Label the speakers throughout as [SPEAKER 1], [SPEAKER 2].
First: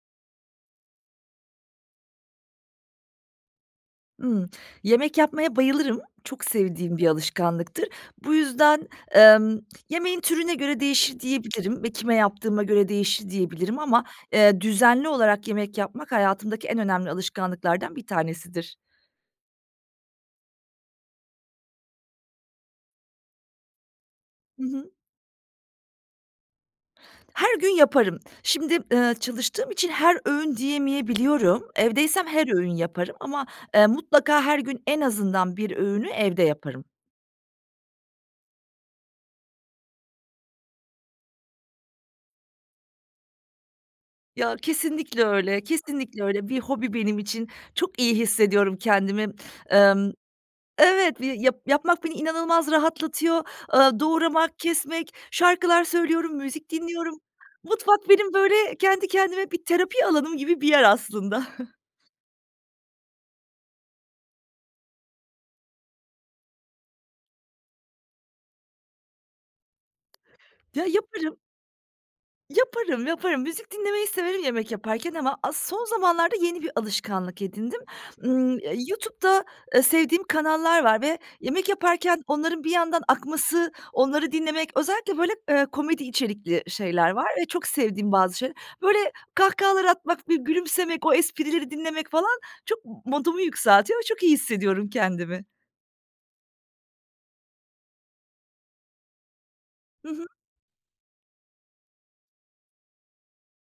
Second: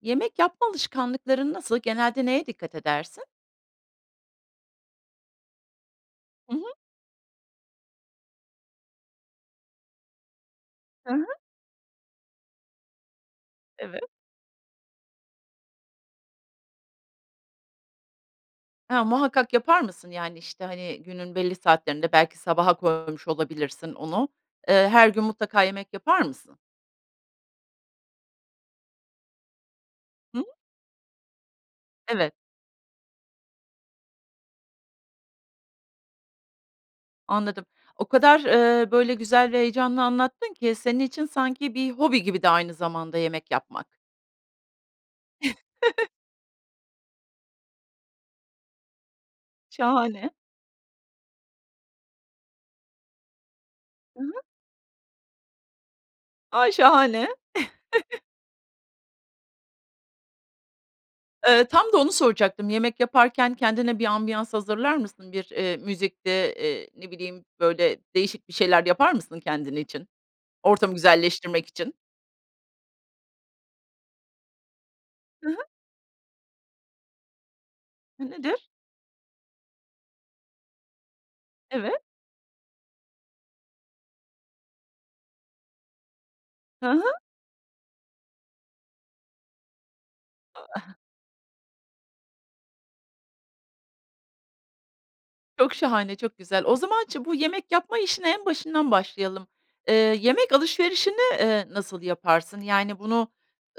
[SPEAKER 1] Yemek yapma alışkanlıkların nasıl, genelde neye dikkat edersin?
[SPEAKER 2] Imm. Yemek yapmaya bayılırım. Çok
[SPEAKER 1] Hı hı.
[SPEAKER 2] sevdiğim bir alışkanlıktır. Bu yüzden, emm, yemeğin türüne göre
[SPEAKER 1] Hı
[SPEAKER 2] değişir,
[SPEAKER 1] hı.
[SPEAKER 2] diyebilirim ve kime yaptığıma göre değişir, diyebilirim
[SPEAKER 1] Evet.
[SPEAKER 2] ama, eee, düzenli olarak yemek yapmak hayatımdaki en önemli alışkanlıklardan bir tanesidir.
[SPEAKER 1] Ha, muhakkak yapar mısın, yani, işte, hani, günün belli saatlerinde belki sabaha koymuş olabilirsin onu,
[SPEAKER 2] Hı
[SPEAKER 1] eee,
[SPEAKER 2] hı.
[SPEAKER 1] her gün mutlaka yemek yapar mısın?
[SPEAKER 2] Her gün yaparım. Şimdi, eee, çalıştığım için her
[SPEAKER 1] Hı hı.
[SPEAKER 2] öğün diyemeyebiliyorum. Evdeysem
[SPEAKER 1] Evet.
[SPEAKER 2] her öğün yaparım ama, eee, mutlaka her gün en azından 1 öğünü evde yaparım.
[SPEAKER 1] Anladım. O kadar, eee, böyle, güzel ve heyecanlı anlattın ki senin için sanki bir hobi gibi de aynı zamanda yemek yapmak.
[SPEAKER 2] Ya, kesinlikle öyle, kesinlikle öyle. Bir hobi benim için, çok iyi hissediyorum kendimi. Emm,
[SPEAKER 1] Şahane.
[SPEAKER 2] evet, yap yapmak beni inanılmaz rahatlatıyor. Eee,
[SPEAKER 1] Hı hı.
[SPEAKER 2] doğramak, kesmek, şarkılar söylüyorum, müzik
[SPEAKER 1] Ay,
[SPEAKER 2] dinliyorum.
[SPEAKER 1] şahane.
[SPEAKER 2] Mutfak benim, böyle, kendi kendime bir terapi alanım gibi bir yer aslında.
[SPEAKER 1] Eee, tam da onu soracaktım, yemek yaparken kendine bir ambiyans hazırlar mısın? Bir, eee, müzikti, eee, ne bileyim, böyle, değişik bir şeyler yapar mısın kendin için,
[SPEAKER 2] Ya,
[SPEAKER 1] ortamı
[SPEAKER 2] yaparım.
[SPEAKER 1] güzelleştirmek için?
[SPEAKER 2] Yaparım, yaparım. Müzik dinlemeyi severim yemek yaparken ama
[SPEAKER 1] Hı hı.
[SPEAKER 2] as son zamanlarda yeni bir alışkanlık edindim.
[SPEAKER 1] Hıı,
[SPEAKER 2] Imm,
[SPEAKER 1] nedir?
[SPEAKER 2] YouTube'da, ııı, sevdiğim kanallar var ve yemek
[SPEAKER 1] Evet.
[SPEAKER 2] yaparken onların bir yandan akması, onları dinlemek. Özellikle böyle, ııı, komedi içerikli
[SPEAKER 1] Hı hı.
[SPEAKER 2] şeyler var ve çok sevdiğim bazı şey Böyle kahkahalar atmak, bir
[SPEAKER 1] Iıı, aha.
[SPEAKER 2] gülümsemek, o esprileri dinlemek falan çok m modumu yükseltiyor ve çok iyi hissediyorum kendimi.
[SPEAKER 1] Çok şahane, çok güzel. O zaman çi bu yemek yapma işine en başından başlayalım.
[SPEAKER 2] Hı
[SPEAKER 1] Iıı,
[SPEAKER 2] hı.
[SPEAKER 1] yemek alışverişini, ııı, nasıl yaparsın? Yani bunu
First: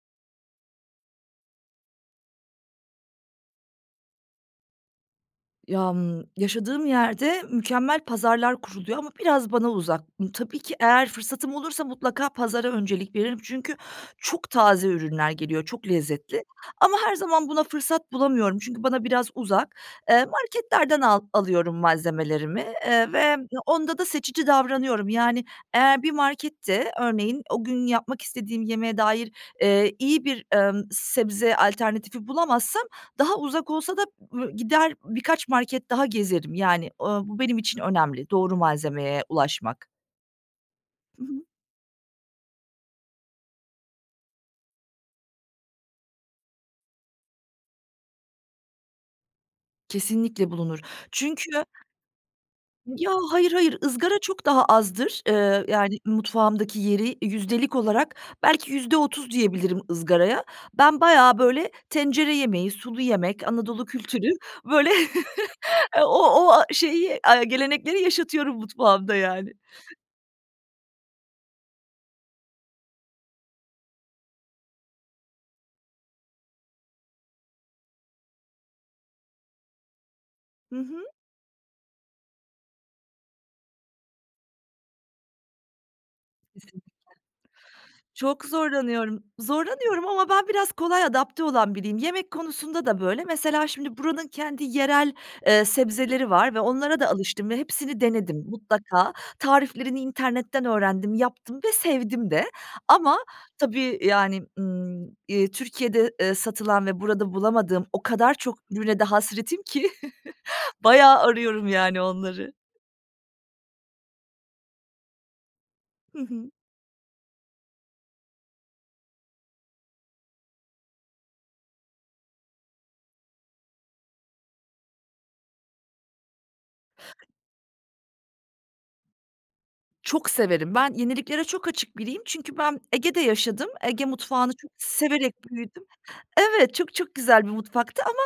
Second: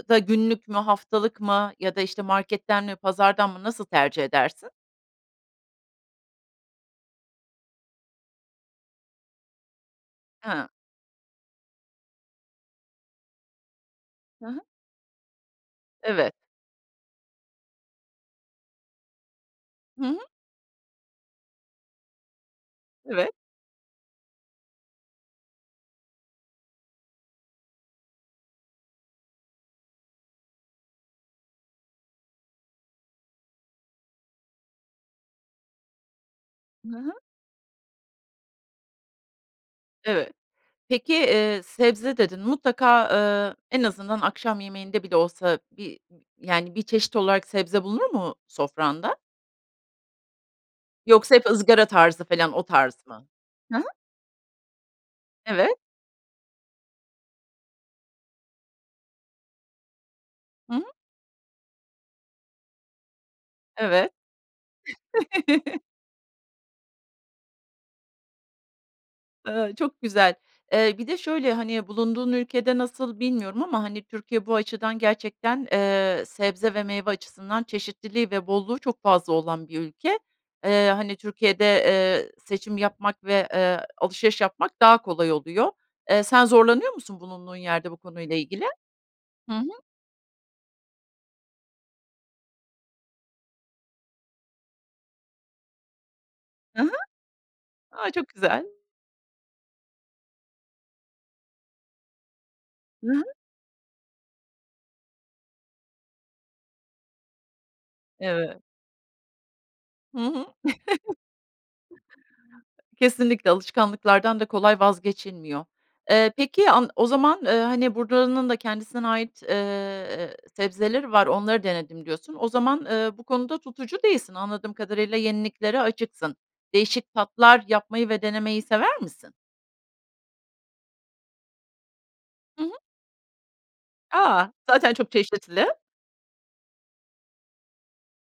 [SPEAKER 1] da günlük mü, haftalık mı ya da işte marketten mi pazardan mı nasıl tercih edersin?
[SPEAKER 2] Yam yaşadığım yerde mükemmel pazarlar kuruluyor ama biraz bana uzak. Imm, tabii
[SPEAKER 1] Ha.
[SPEAKER 2] ki eğer fırsatım olursa mutlaka pazara öncelik veririm. Çünkü
[SPEAKER 1] Hı
[SPEAKER 2] çok
[SPEAKER 1] hı.
[SPEAKER 2] taze ürünler geliyor, çok
[SPEAKER 1] Evet.
[SPEAKER 2] lezzetli ama her zaman buna fırsat bulamıyorum. Çünkü bana biraz uzak.
[SPEAKER 1] Hı hı.
[SPEAKER 2] Iıı, marketlerden al alıyorum malzemelerimi, ııı,
[SPEAKER 1] Evet.
[SPEAKER 2] ve onda da seçici davranıyorum. Yani eğer bir markette örneğin o gün yapmak istediğim yemeğe dair, ııı, iyi bir, emm, sebze alternatifi bulamazsam daha uzak olsa da, ııı, gider birkaç market daha gezerim. Yani,
[SPEAKER 1] Hı hı.
[SPEAKER 2] ııı, bu benim için önemli, doğru malzemeye ulaşmak.
[SPEAKER 1] Evet. Peki,
[SPEAKER 2] Hı hı.
[SPEAKER 1] ııı, sebze dedin, mutlaka, ııı, en azından akşam yemeğinde bile olsa bir yani 1 çeşit olarak sebze bulunur mu sofranda?
[SPEAKER 2] Kesinlikle bulunur.
[SPEAKER 1] Yoksa hep
[SPEAKER 2] Çünkü
[SPEAKER 1] ızgara tarzı felan, o tarz
[SPEAKER 2] Ya,
[SPEAKER 1] mı?
[SPEAKER 2] hayır, hayır,
[SPEAKER 1] Hı hı.
[SPEAKER 2] ızgara çok daha azdır. Eee,
[SPEAKER 1] Evet.
[SPEAKER 2] yani, mutfağımdaki yeri yüzdelik olarak belki %30 diyebilirim ızgaraya.
[SPEAKER 1] Hı hı.
[SPEAKER 2] Ben bayağı, böyle, tencere yemeği, sulu yemek, Anadolu
[SPEAKER 1] Evet.
[SPEAKER 2] kültürü, böyle, eee, o o a şeyi, a gelenekleri yaşatıyorum mutfağımda, yani.
[SPEAKER 1] Eee, çok güzel. E, bir de şöyle, hani, bulunduğun ülkede nasıl bilmiyorum ama, hani, Türkiye bu açıdan gerçekten, eee, sebze ve meyve açısından çeşitliliği ve bolluğu çok fazla olan bir ülke.
[SPEAKER 2] Hı
[SPEAKER 1] Eee,
[SPEAKER 2] hı.
[SPEAKER 1] hani, Türkiye'de, eee, seçim yapmak ve, eee, alışveriş yapmak daha kolay oluyor. Eee, sen
[SPEAKER 2] Kesinlikle.
[SPEAKER 1] zorlanıyor musun bulunduğun yerde bu konuyla
[SPEAKER 2] Çok
[SPEAKER 1] ilgili?
[SPEAKER 2] zorlanıyorum.
[SPEAKER 1] Hı hı.
[SPEAKER 2] Zorlanıyorum ama ben biraz kolay adapte olan biriyim. Yemek konusunda da böyle. Mesela, şimdi buranın kendi yerel, eee, sebzeleri var ve
[SPEAKER 1] Hı hı.
[SPEAKER 2] onlara da alıştım ve hepsini
[SPEAKER 1] A, çok
[SPEAKER 2] denedim,
[SPEAKER 1] güzel.
[SPEAKER 2] mutlaka. Tariflerini internetten öğrendim, yaptım ve sevdim de
[SPEAKER 1] Hı
[SPEAKER 2] ama
[SPEAKER 1] hı.
[SPEAKER 2] tabii, yani, ımm, eee, Türkiye'de, eee, satılan ve burada bulamadığım o kadar çok
[SPEAKER 1] Evet.
[SPEAKER 2] ürüne de hasretim ki
[SPEAKER 1] Hı hı.
[SPEAKER 2] bayağı arıyorum, yani, onları.
[SPEAKER 1] Kesinlikle, alışkanlıklardan da kolay vazgeçilmiyor.
[SPEAKER 2] Hı
[SPEAKER 1] Eee,
[SPEAKER 2] hı.
[SPEAKER 1] peki, an o zaman, eee, hani, buranın da kendisine ait, eee, sebzeleri var, onları denedim diyorsun. O zaman, eee, bu konuda tutucu değilsin, anladığım kadarıyla, yeniliklere açıksın. Değişik tatlar yapmayı ve denemeyi sever misin?
[SPEAKER 2] Çok severim. Ben yeniliklere çok açık biriyim çünkü
[SPEAKER 1] Hı hı.
[SPEAKER 2] ben Ege'de yaşadım. Ege
[SPEAKER 1] A!
[SPEAKER 2] mutfağını çok
[SPEAKER 1] Zaten çok
[SPEAKER 2] severek
[SPEAKER 1] çeşitli.
[SPEAKER 2] büyüdüm. Evet, çok çok güzel bir mutfaktı ama,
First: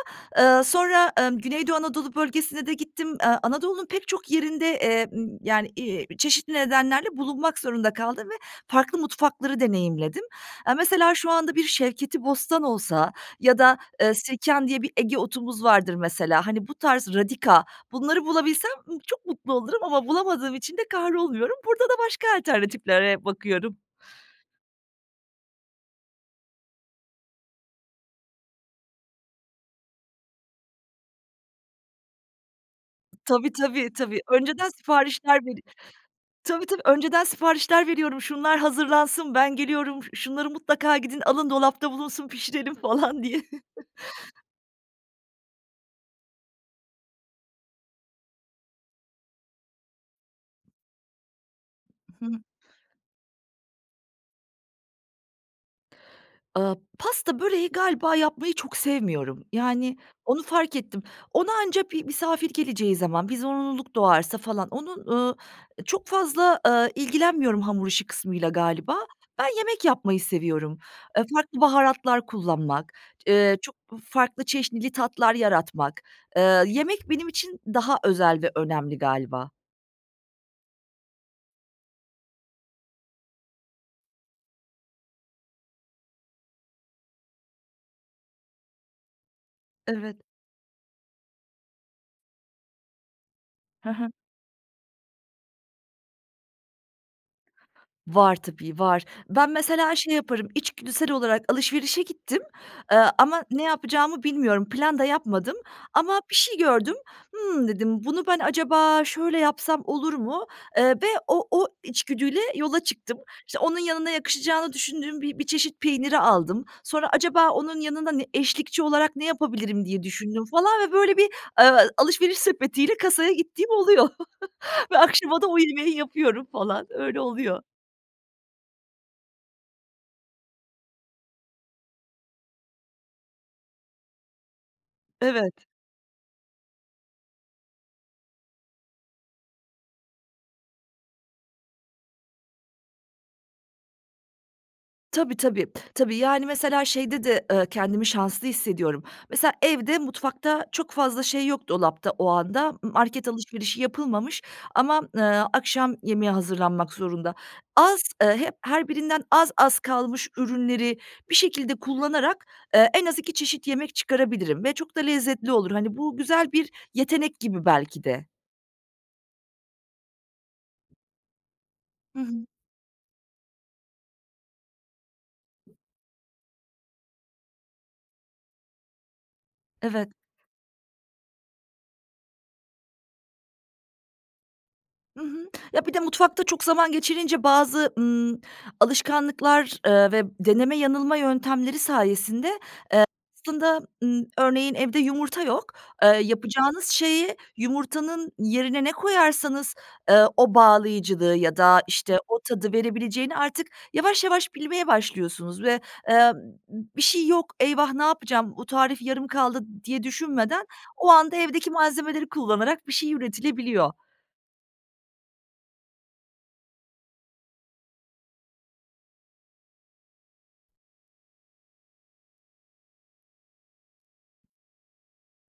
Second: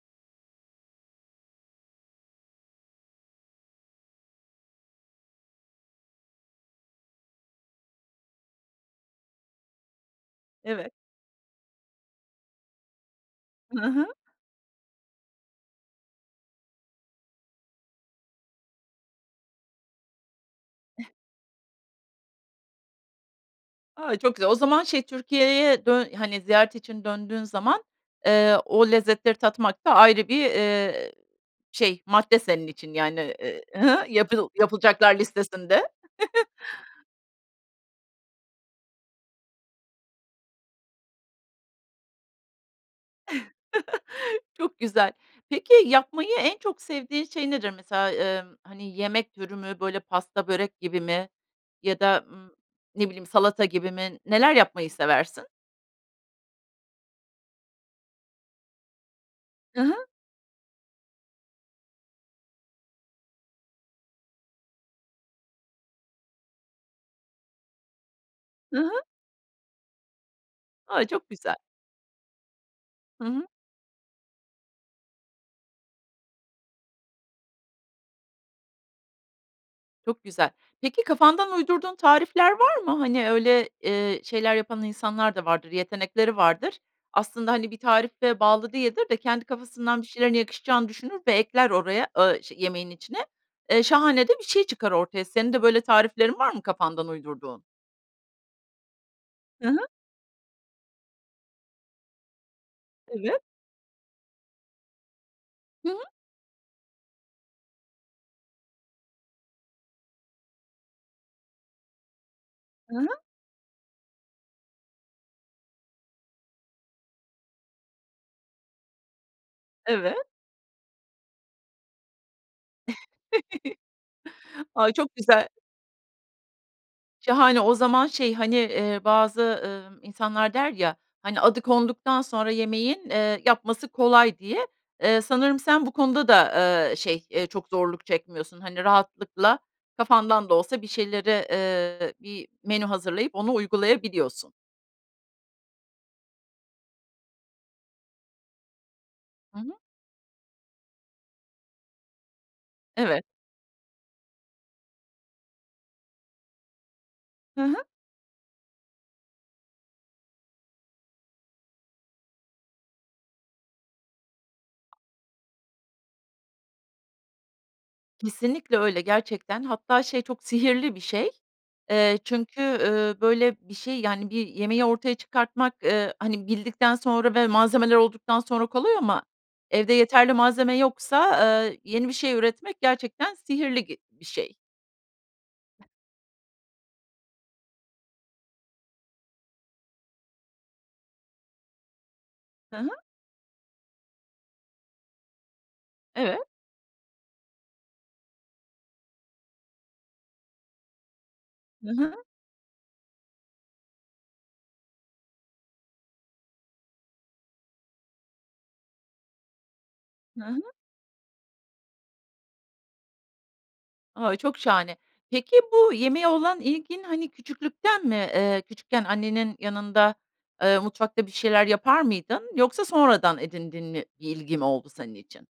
[SPEAKER 2] eee, sonra, emm, Güneydoğu Anadolu Bölgesi'ne de gittim. Eee, Anadolu'nun pek çok yerinde, eee, ımm, yani, iii, çeşitli nedenlerle bulunmak zorunda kaldım ve farklı mutfakları deneyimledim. Eee,
[SPEAKER 1] Evet.
[SPEAKER 2] mesela, şu anda bir şevketibostan olsa ya da,
[SPEAKER 1] Hı hı.
[SPEAKER 2] eee, sirken diye bir Ege otumuz vardır, mesela, hani, bu tarz radika, bunları bulabilsem, ımm, çok mutlu olurum ama bulamadığım için de kahrolmuyorum. Burada da başka alternatiflere bakıyorum.
[SPEAKER 1] Ay, çok güzel. O zaman, şey, Türkiye'ye dön hani ziyaret için döndüğün zaman, eee, o lezzetleri tatmak da ayrı bir, eee, şey, madde senin için, yani,
[SPEAKER 2] Tabii,
[SPEAKER 1] ııı,
[SPEAKER 2] tabii,
[SPEAKER 1] hı hı,
[SPEAKER 2] tabii,
[SPEAKER 1] yapı
[SPEAKER 2] önceden
[SPEAKER 1] yapılacaklar
[SPEAKER 2] siparişler veri
[SPEAKER 1] listesinde.
[SPEAKER 2] tabii, tabii, önceden siparişler veriyorum, şunlar hazırlansın, ben geliyorum, şu şunları mutlaka gidin alın, dolapta bulunsun, pişirelim, falan diye.
[SPEAKER 1] Çok güzel. Peki, yapmayı en çok sevdiğin şey nedir? Mesela, emm, hani, yemek türü mü, böyle, pasta, börek gibi mi ya da,
[SPEAKER 2] I hı.
[SPEAKER 1] ımm, ne bileyim, salata gibi mi, neler yapmayı seversin?
[SPEAKER 2] Iıı, pasta, böreği galiba yapmayı çok sevmiyorum.
[SPEAKER 1] Hı hı.
[SPEAKER 2] Yani, onu fark ettim. Ona anca bir misafir geleceği zaman, bir zorunluluk doğarsa falan, onun, ııı, çok fazla, ııı, ilgilenmiyorum hamur işi kısmıyla
[SPEAKER 1] Hı
[SPEAKER 2] galiba.
[SPEAKER 1] hı.
[SPEAKER 2] Ben yemek yapmayı seviyorum.
[SPEAKER 1] Ay,
[SPEAKER 2] Eee,
[SPEAKER 1] çok güzel.
[SPEAKER 2] farklı baharatlar kullanmak,
[SPEAKER 1] Hı hı.
[SPEAKER 2] eee, çok farklı çeşnili tatlar yaratmak. Eee, yemek benim için daha özel ve önemli galiba.
[SPEAKER 1] Çok güzel. Peki, kafandan uydurduğun tarifler var mı? Hani öyle, eee, şeyler yapan insanlar da vardır, yetenekleri vardır. Aslında hani bir tarife bağlı değildir de, kendi kafasından bir
[SPEAKER 2] Evet.
[SPEAKER 1] şeylerin yakışacağını düşünür ve ekler oraya a şe yemeğin içine. Eee,
[SPEAKER 2] He he.
[SPEAKER 1] şahane de bir şey çıkar ortaya, senin de böyle tariflerin var mı kafandan uydurduğun?
[SPEAKER 2] Var tabii, var. Ben
[SPEAKER 1] Hı hı.
[SPEAKER 2] mesela şey yaparım, içgüdüsel olarak alışverişe gittim, eee,
[SPEAKER 1] Evet.
[SPEAKER 2] ama ne yapacağımı bilmiyorum, plan da yapmadım.
[SPEAKER 1] Hı hı.
[SPEAKER 2] Ama bir şey gördüm, ımm, dedim, "Bunu ben acaba şöyle yapsam olur mu?" Eee, ve o o içgüdüyle yola
[SPEAKER 1] Hı hı.
[SPEAKER 2] çıktım. İşte, onun yanına yakışacağını düşündüğüm bi bir çeşit peyniri aldım. Sonra "Acaba onun yanında ne eşlikçi olarak ne yapabilirim?" diye
[SPEAKER 1] Evet.
[SPEAKER 2] düşündüm falan ve böyle bir, eee, alışveriş sepetiyle kasaya gittiğim oluyor.
[SPEAKER 1] Ay,
[SPEAKER 2] Ve
[SPEAKER 1] çok
[SPEAKER 2] akşama da
[SPEAKER 1] güzel.
[SPEAKER 2] o yemeği yapıyorum falan öyle
[SPEAKER 1] Şahane,
[SPEAKER 2] oluyor.
[SPEAKER 1] o zaman şey, hani, eee, bazı, ııı, insanlar der ya, hani, "Adı konduktan sonra yemeğin, eee, yapması kolay." diye. Eee,
[SPEAKER 2] Evet.
[SPEAKER 1] sanırım sen bu konuda da, eee, şey, eee, çok zorluk çekmiyorsun. Hani, rahatlıkla kafandan da olsa bir şeylere, eee, bir menü hazırlayıp onu uygulayabiliyorsun.
[SPEAKER 2] Tabii, tabii. Tabii, yani, mesela şeyde de, ııı, kendimi şanslı hissediyorum. Mesela
[SPEAKER 1] Hı hı.
[SPEAKER 2] evde, mutfakta çok fazla şey yok dolapta o anda. M
[SPEAKER 1] Evet.
[SPEAKER 2] market alışverişi yapılmamış ama, ııı, akşam yemeği hazırlanmak zorunda.
[SPEAKER 1] Hı hı.
[SPEAKER 2] Az, eee, hep her birinden az az kalmış ürünleri bir şekilde kullanarak, eee, en az 2 çeşit yemek çıkarabilirim ve çok da lezzetli olur. Hani, bu güzel bir yetenek gibi belki de.
[SPEAKER 1] Kesinlikle öyle, gerçekten. Hatta, şey, çok sihirli bir şey. Eee,
[SPEAKER 2] Hı hı.
[SPEAKER 1] çünkü, ııı, böyle, bir şey, yani, bir yemeği ortaya çıkartmak, ııı, hani, bildikten sonra ve malzemeler olduktan sonra kolay ama evde
[SPEAKER 2] Evet.
[SPEAKER 1] yeterli malzeme yoksa, eee, yeni bir şey üretmek gerçekten sihirli gi bir şey.
[SPEAKER 2] Hı hı. Ya, bir de mutfakta çok zaman geçirince bazı, ımm, alışkanlıklar, eee, ve deneme, yanılma yöntemleri sayesinde, eee,
[SPEAKER 1] Hı hı.
[SPEAKER 2] aslında, ımm, örneğin evde yumurta yok. Eee,
[SPEAKER 1] Evet.
[SPEAKER 2] yapacağınız şeyi yumurtanın yerine ne koyarsanız, ııı, o bağlayıcılığı ya da,
[SPEAKER 1] Hı hı.
[SPEAKER 2] işte, o tadı verebileceğini artık yavaş yavaş bilmeye başlıyorsunuz ve, eee, "B bir şey yok. Eyvah! Ne yapacağım? Bu tarif yarım kaldı." diye
[SPEAKER 1] Hı hı.
[SPEAKER 2] düşünmeden o anda evdeki malzemeleri kullanarak bir şey üretilebiliyor.
[SPEAKER 1] A. Çok şahane. Peki, bu yemeğe olan ilgin, hani, küçüklükten mi? Eee, küçükken annenin yanında, eee, mutfakta bir şeyler yapar mıydın? Yoksa sonradan edindiğin n bir ilgi mi oldu senin için?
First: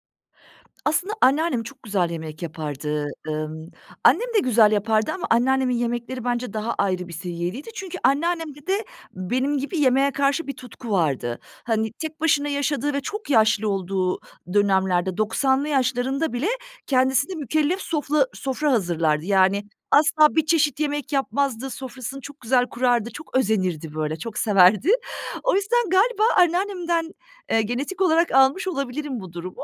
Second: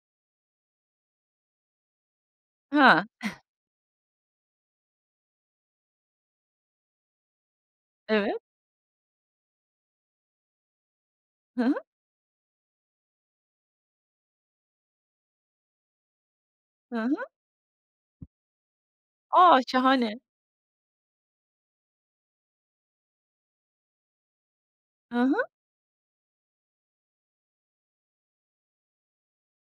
[SPEAKER 2] Aslında anneannem çok güzel yemek
[SPEAKER 1] Ya.
[SPEAKER 2] yapardı. Imm, annem de güzel yapardı ama anneannemin yemekleri bence daha ayrı bir seviyedeydi. Çünkü
[SPEAKER 1] Evet.
[SPEAKER 2] anneannemde de benim gibi yemeğe karşı bir tutku vardı.
[SPEAKER 1] Hı hı.
[SPEAKER 2] Hani, tek başına yaşadığı ve çok yaşlı olduğu dönemlerde, 90'lı yaşlarında bile
[SPEAKER 1] Hı hı.
[SPEAKER 2] kendisine mükellef sofla sofra hazırlardı.
[SPEAKER 1] A!
[SPEAKER 2] Yani,
[SPEAKER 1] Şahane.
[SPEAKER 2] asla bir çeşit yemek yapmazdı, sofrasını çok güzel kurardı, çok özenirdi böyle, çok severdi.
[SPEAKER 1] Hı hı.
[SPEAKER 2] O yüzden galiba anneannemden, eee, genetik olarak almış olabilirim bu durumu.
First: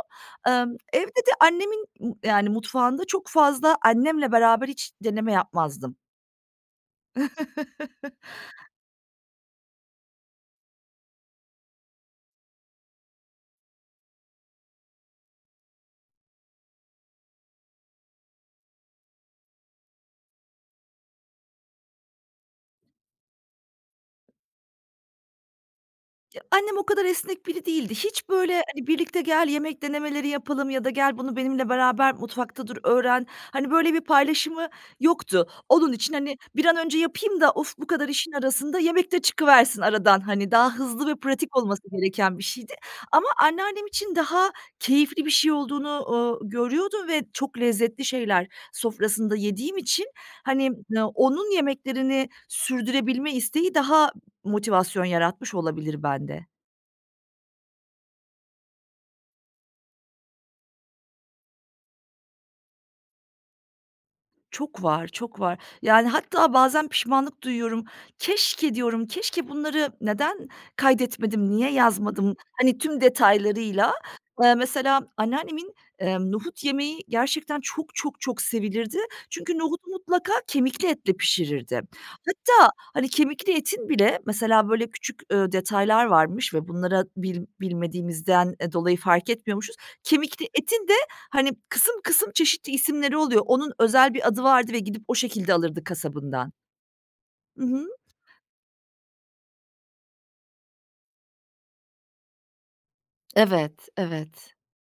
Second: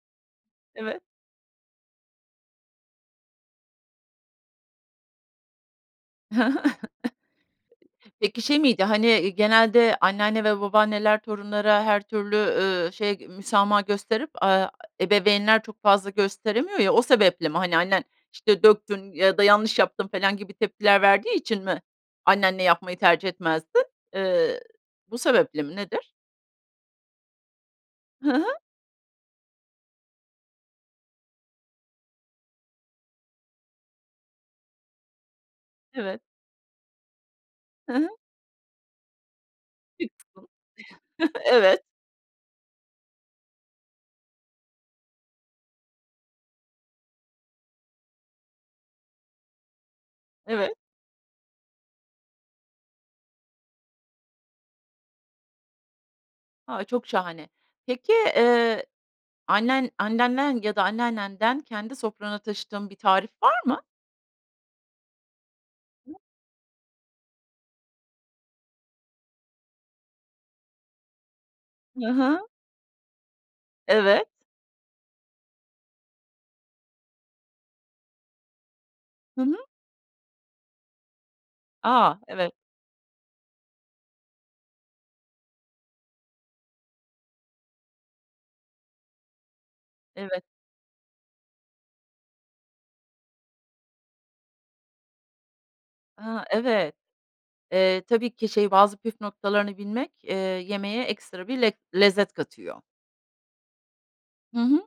[SPEAKER 2] Imm,
[SPEAKER 1] Evet.
[SPEAKER 2] evde de annemin, ııı, yani, mutfağında çok fazla annemle beraber hiç deneme yapmazdım.
[SPEAKER 1] Hı hı. [unintelligible] Peki, şey miydi? Hani, ııı, genelde anneanne ve babaanneler torunlara her türlü, eee, şey müsamaha gösterip, aaa, ebeveynler çok fazla gösteremiyor ya, o sebeple mi? Hani, annen, işte, döktün ya da yanlış yaptın felan gibi tepkiler verdiği için mi annenle yapmayı tercih etmezdin? Eee, bu sebeple mi? Nedir?
[SPEAKER 2] Ya, annem o kadar esnek biri değildi. Hiç
[SPEAKER 1] Hı hı.
[SPEAKER 2] böyle, hani, birlikte gel yemek denemeleri yapalım ya da gel bunu benimle beraber mutfakta dur öğren. Hani, böyle bir paylaşımı yoktu. Onun için,
[SPEAKER 1] Evet.
[SPEAKER 2] hani, bir an önce yapayım da, of, bu
[SPEAKER 1] Hı
[SPEAKER 2] kadar
[SPEAKER 1] hı.
[SPEAKER 2] işin arasında yemek de çıkıversin aradan,
[SPEAKER 1] [unintelligible]
[SPEAKER 2] hani, daha hızlı ve pratik olması
[SPEAKER 1] Evet.
[SPEAKER 2] gereken bir şeydi. Ama anneannem için daha keyifli bir şey olduğunu, ooo, görüyordum ve çok lezzetli şeyler sofrasında yediğim için, hani,
[SPEAKER 1] Evet.
[SPEAKER 2] n onun yemeklerini sürdürebilme isteği daha motivasyon yaratmış olabilir bende.
[SPEAKER 1] A, çok şahane. Peki, eee, annen, anneannen ya da anneannenden kendi sofranana taşıdığın bir tarif var mı?
[SPEAKER 2] Çok var, çok var. Yani hatta bazen pişmanlık duyuyorum. Keşke diyorum, keşke bunları neden kaydetmedim, niye
[SPEAKER 1] Hı
[SPEAKER 2] yazmadım.
[SPEAKER 1] hı.
[SPEAKER 2] Hani tüm detaylarıyla,
[SPEAKER 1] Evet.
[SPEAKER 2] eee, mesela anneannemin, emm, nohut yemeği gerçekten çok çok çok sevilirdi.
[SPEAKER 1] Hı hı.
[SPEAKER 2] Çünkü nohutu mutlaka kemikli etle pişirirdi.
[SPEAKER 1] A! Evet.
[SPEAKER 2] Hatta hani kemikli etin bile mesela böyle küçük, ııı, detaylar varmış ve bunlara bil bilmediğimizden, eee, dolayı fark etmiyormuşuz.
[SPEAKER 1] Evet.
[SPEAKER 2] Kemikli etin de hani kısım kısım çeşitli isimleri oluyor. Onun özel bir adı vardı ve gidip o şekilde alırdı
[SPEAKER 1] A,
[SPEAKER 2] kasabından.
[SPEAKER 1] evet.
[SPEAKER 2] Hı hı.
[SPEAKER 1] Eee, tabii ki şey bazı püf noktalarını bilmek, eee, yemeğe ekstra bir lek lezzet katıyor.
[SPEAKER 2] Evet, evet.
[SPEAKER 1] Hı hı.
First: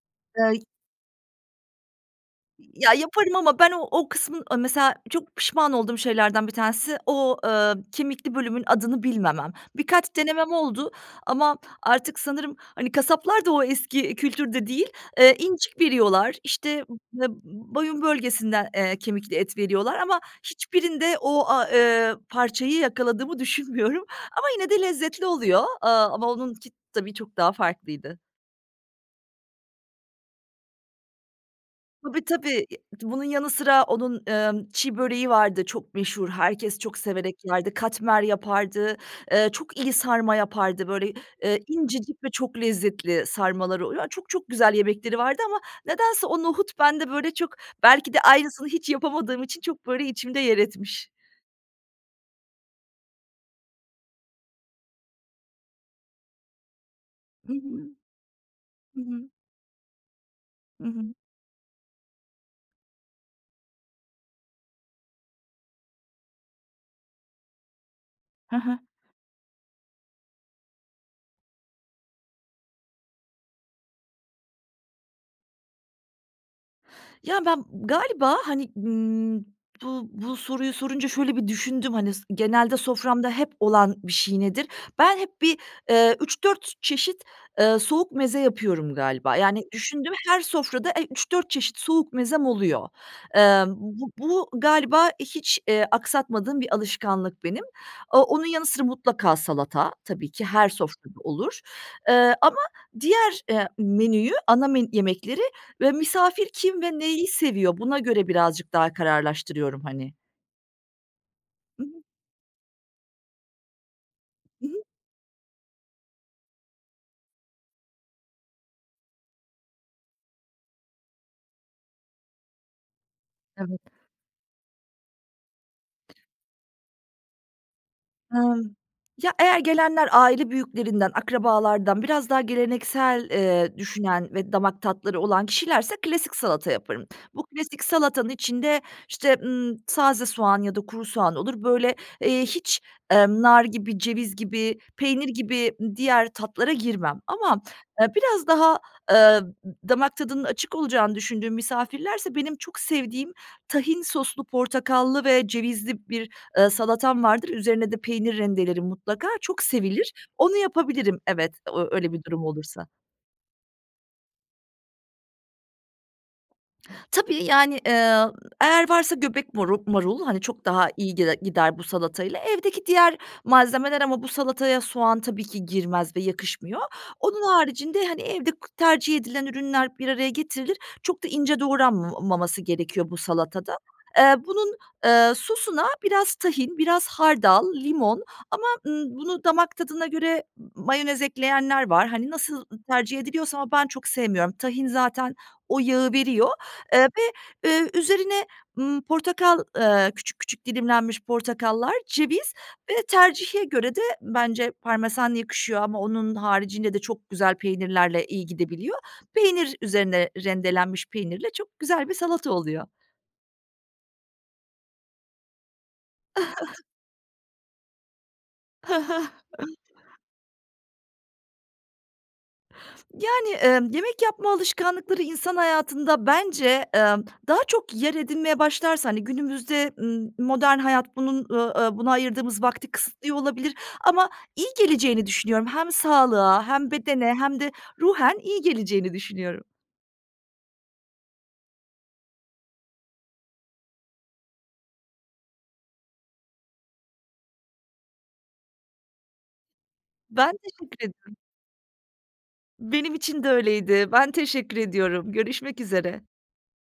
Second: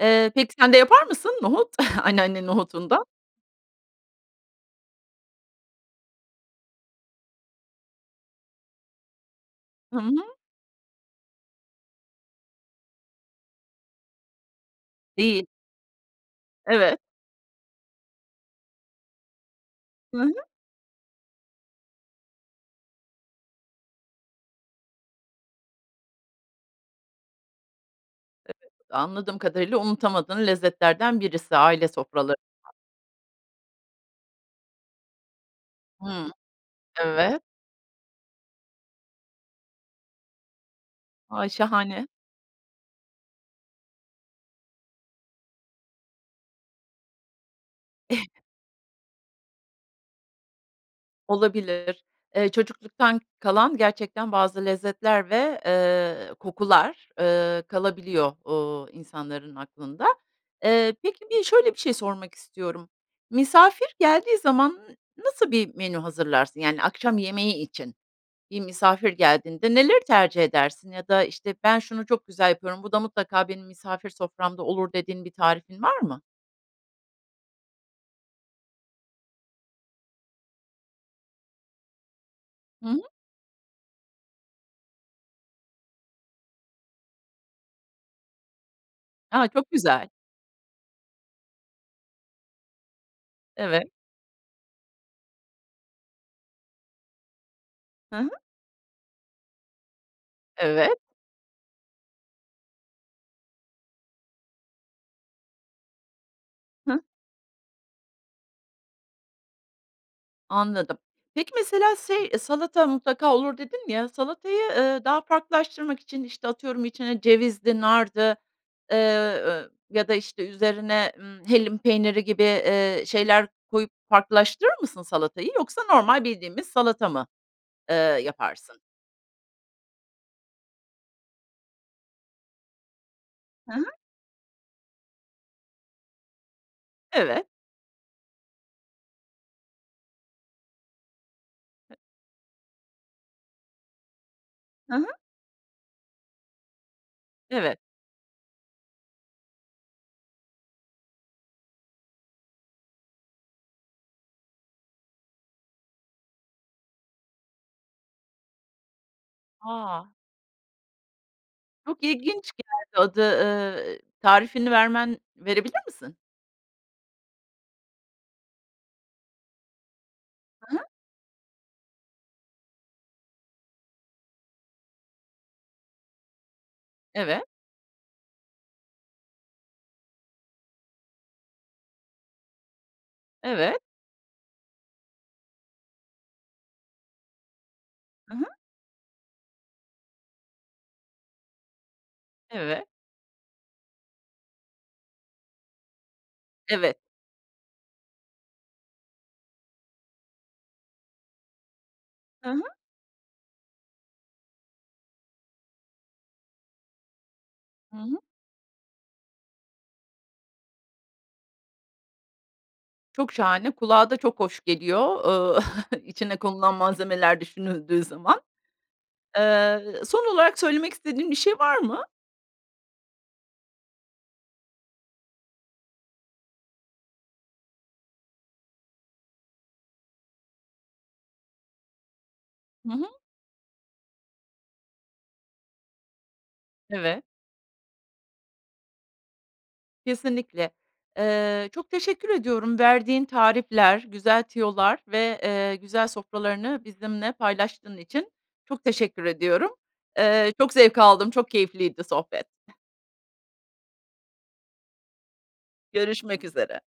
[SPEAKER 1] Eee, peki,
[SPEAKER 2] Ey
[SPEAKER 1] sen de yapar mısın nohut, anneannenin
[SPEAKER 2] Y ya
[SPEAKER 1] nohutundan?
[SPEAKER 2] yaparım ama ben o o kısmın, eee, mesela çok pişman olduğum şeylerden 1 tanesi o, eee, kemikli bölümün adını bilmemem.
[SPEAKER 1] Hı
[SPEAKER 2] Birkaç
[SPEAKER 1] hı.
[SPEAKER 2] denemem oldu ama artık sanırım, hani, kasaplar da o eski kültürde değil. Eee,
[SPEAKER 1] Değil.
[SPEAKER 2] incik veriyorlar, işte
[SPEAKER 1] Evet.
[SPEAKER 2] b n boyun bölgesinden, eee, kemikli et veriyorlar ama
[SPEAKER 1] Hı hı.
[SPEAKER 2] hiçbirinde o a eee, parçayı yakaladığımı düşünmüyorum ama yine de lezzetli oluyor, eee, ama onun ki tabii çok daha farklıydı.
[SPEAKER 1] [unintelligible] Anladığım kadarıyla unutamadığın lezzetlerden birisi aile
[SPEAKER 2] Tabii,
[SPEAKER 1] sofralarında.
[SPEAKER 2] tabii, e, bunun yanı sıra onun, ııı, çi böreği vardı çok meşhur,
[SPEAKER 1] Hımm.
[SPEAKER 2] herkes çok severek
[SPEAKER 1] Evet.
[SPEAKER 2] yerdi, katmer yapardı, eee, çok iyi sarma yapardı böyle,
[SPEAKER 1] Vay,
[SPEAKER 2] ııı,
[SPEAKER 1] şahane.
[SPEAKER 2] incecik ve çok lezzetli sarmaları oluyo Çok, çok güzel yemekleri vardı ama nedense o nohut bende böyle çok, belki de aynısını hiç yapamadığım için çok, böyle, içimde yer etmiş.
[SPEAKER 1] Olabilir. Eee, çocukluktan kalan gerçekten bazı lezzetler ve, eee, kokular,
[SPEAKER 2] Hı
[SPEAKER 1] ııı,
[SPEAKER 2] hı.
[SPEAKER 1] kalabiliyor, ııı,
[SPEAKER 2] Hı hı.
[SPEAKER 1] insanların aklında.
[SPEAKER 2] Hı
[SPEAKER 1] Eee,
[SPEAKER 2] hı.
[SPEAKER 1] peki, bi şöyle bir şey sormak istiyorum: Misafir geldiği zaman n nasıl bir menü hazırlarsın? Yani akşam yemeği için
[SPEAKER 2] He
[SPEAKER 1] bir
[SPEAKER 2] he.
[SPEAKER 1] misafir geldiğinde neleri tercih edersin ya da, işte, "Ben şunu çok güzel yapıyorum, bu da mutlaka benim misafir soframda olur." dediğin bir tarifin var mı?
[SPEAKER 2] Ya, ben galiba, hani, ımm, bu bu soruyu sorunca şöyle bir düşündüm. Hani s genelde
[SPEAKER 1] Hı hı.
[SPEAKER 2] soframda hep olan bir şey nedir? Ben hep bir, ııı, 3-4 çeşit, ııı, soğuk meze yapıyorum galiba.
[SPEAKER 1] A,
[SPEAKER 2] Yani,
[SPEAKER 1] çok güzel.
[SPEAKER 2] düşündüm her sofrada, eee, 3-4 çeşit soğuk mezem oluyor. Emm,
[SPEAKER 1] Evet.
[SPEAKER 2] bu bu galiba, eee, hiç, eee, aksatmadığım bir alışkanlık benim.
[SPEAKER 1] Hı
[SPEAKER 2] Aaa,
[SPEAKER 1] hı.
[SPEAKER 2] onun yanı sıra mutlaka salata tabii ki her
[SPEAKER 1] Evet.
[SPEAKER 2] sofrada olur, eee, ama diğer, eee, menüyü ana men yemekleri ve misafir kim ve
[SPEAKER 1] Hıh.
[SPEAKER 2] neyi seviyor buna göre birazcık daha kararlaştırıyorum hani.
[SPEAKER 1] Anladım. Peki
[SPEAKER 2] I
[SPEAKER 1] mesela,
[SPEAKER 2] hı.
[SPEAKER 1] şey, salata mutlaka olur, dedin ya,
[SPEAKER 2] I
[SPEAKER 1] salatayı,
[SPEAKER 2] hı.
[SPEAKER 1] ııı, daha farklılaştırmak için, işte, atıyorum içine cevizdi, nardı, eee, ııı, ya da, işte, üzerine, ımm, hellim peyniri gibi, eee, şeyler
[SPEAKER 2] Evet.
[SPEAKER 1] koyup farklılaştırır mısın salatayı? Yoksa normal bildiğimiz salata mı, eee,
[SPEAKER 2] Imm,
[SPEAKER 1] yaparsın?
[SPEAKER 2] ya eğer gelenler aile büyüklerinden, akrabalardan biraz daha geleneksel,
[SPEAKER 1] Hı
[SPEAKER 2] eee,
[SPEAKER 1] hı.
[SPEAKER 2] düşünen ve damak tatları olan kişilerse klasik salata yaparım. Bu
[SPEAKER 1] Evet.
[SPEAKER 2] klasik salatanın içinde, işte, ımm, taze soğan ya da kuru soğan olur. Böyle, eee, hiç, emm, nar gibi, ceviz gibi,
[SPEAKER 1] Hı hı.
[SPEAKER 2] peynir gibi, ııı, diğer tatlara girmem ama,
[SPEAKER 1] Evet.
[SPEAKER 2] eee, biraz daha, eee, d damak tadının açık olacağını düşündüğüm misafirlerse benim çok sevdiğim tahin soslu, portakallı ve cevizli bir, ııı, salatam vardır. Üzerine de peynir rendelelerim mutlaka. Çok sevilir.
[SPEAKER 1] A!
[SPEAKER 2] Onu yapabilirim, evet, o
[SPEAKER 1] Çok
[SPEAKER 2] öyle bir durum
[SPEAKER 1] ilginç
[SPEAKER 2] olursa.
[SPEAKER 1] geldi adı, ııı, tarifini vermen verebilir misin?
[SPEAKER 2] Tabii, yani, eee, eğer varsa göbek marul marul, hani, çok
[SPEAKER 1] He he.
[SPEAKER 2] daha iyi gide gider, bu salatayla. Evdeki diğer malzemeler ama bu salataya soğan tabii ki girmez ve yakışmıyor.
[SPEAKER 1] Evet.
[SPEAKER 2] Onun haricinde, hani, evde k tercih edilen ürünler bir araya getirilir, çok da ince doğranmamaması gerekiyor, bu salatada.
[SPEAKER 1] Evet.
[SPEAKER 2] Eee, bunun sosuna biraz tahin, biraz hardal, limon
[SPEAKER 1] Hı hı.
[SPEAKER 2] ama, ııı, bunu damak tadına göre m mayonez ekleyenler var. Hani, nasıl
[SPEAKER 1] Evet.
[SPEAKER 2] tercih ediliyorsa ama ben çok sevmiyorum, tahin zaten o yağı veriyor,
[SPEAKER 1] Evet.
[SPEAKER 2] eee, ve, eee, üzerine, ımm, portakal, eee, küçük küçük dilimlenmiş portakallar,
[SPEAKER 1] Hı
[SPEAKER 2] ceviz
[SPEAKER 1] hı.
[SPEAKER 2] ve tercihe göre de bence parmesan yakışıyor ama onun haricinde de çok güzel
[SPEAKER 1] Hı hı.
[SPEAKER 2] peynirlerle iyi gidebiliyor. Peynir, üzerine rendelenmiş peynirle çok güzel bir salata oluyor.
[SPEAKER 1] Çok şahane, kulağa da çok hoş geliyor, ııı, içine konulan malzemeler düşünüldüğü zaman.
[SPEAKER 2] He he.
[SPEAKER 1] Eee, son olarak söylemek istediğin bir şey var mı?
[SPEAKER 2] Yani, ımm, yemek yapma alışkanlıkları, insan hayatında, bence, emm, daha çok yer edinmeye başlarsa, hani, günümüzde m modern hayat bunun, ııı, aaa, buna ayırdığımız vakti
[SPEAKER 1] Hı hı.
[SPEAKER 2] kısıtlıyor olabilir ama iyi geleceğini düşünüyorum. Hem sağlığa, hem
[SPEAKER 1] Evet.
[SPEAKER 2] bedene hem de ruhen iyi geleceğini düşünüyorum.
[SPEAKER 1] Kesinlikle. Eee, çok teşekkür ediyorum, verdiğin tarifler, güzel tüyolar ve, eee, güzel sofralarını, bizimle paylaştığın için. Çok teşekkür ediyorum. Eee,
[SPEAKER 2] Ben
[SPEAKER 1] çok zevk
[SPEAKER 2] teşekkür
[SPEAKER 1] aldım,
[SPEAKER 2] ederim.
[SPEAKER 1] çok keyifliydi sohbet.
[SPEAKER 2] Benim için de öyleydi. Ben teşekkür ediyorum. Görüşmek üzere.
[SPEAKER 1] Görüşmek üzere.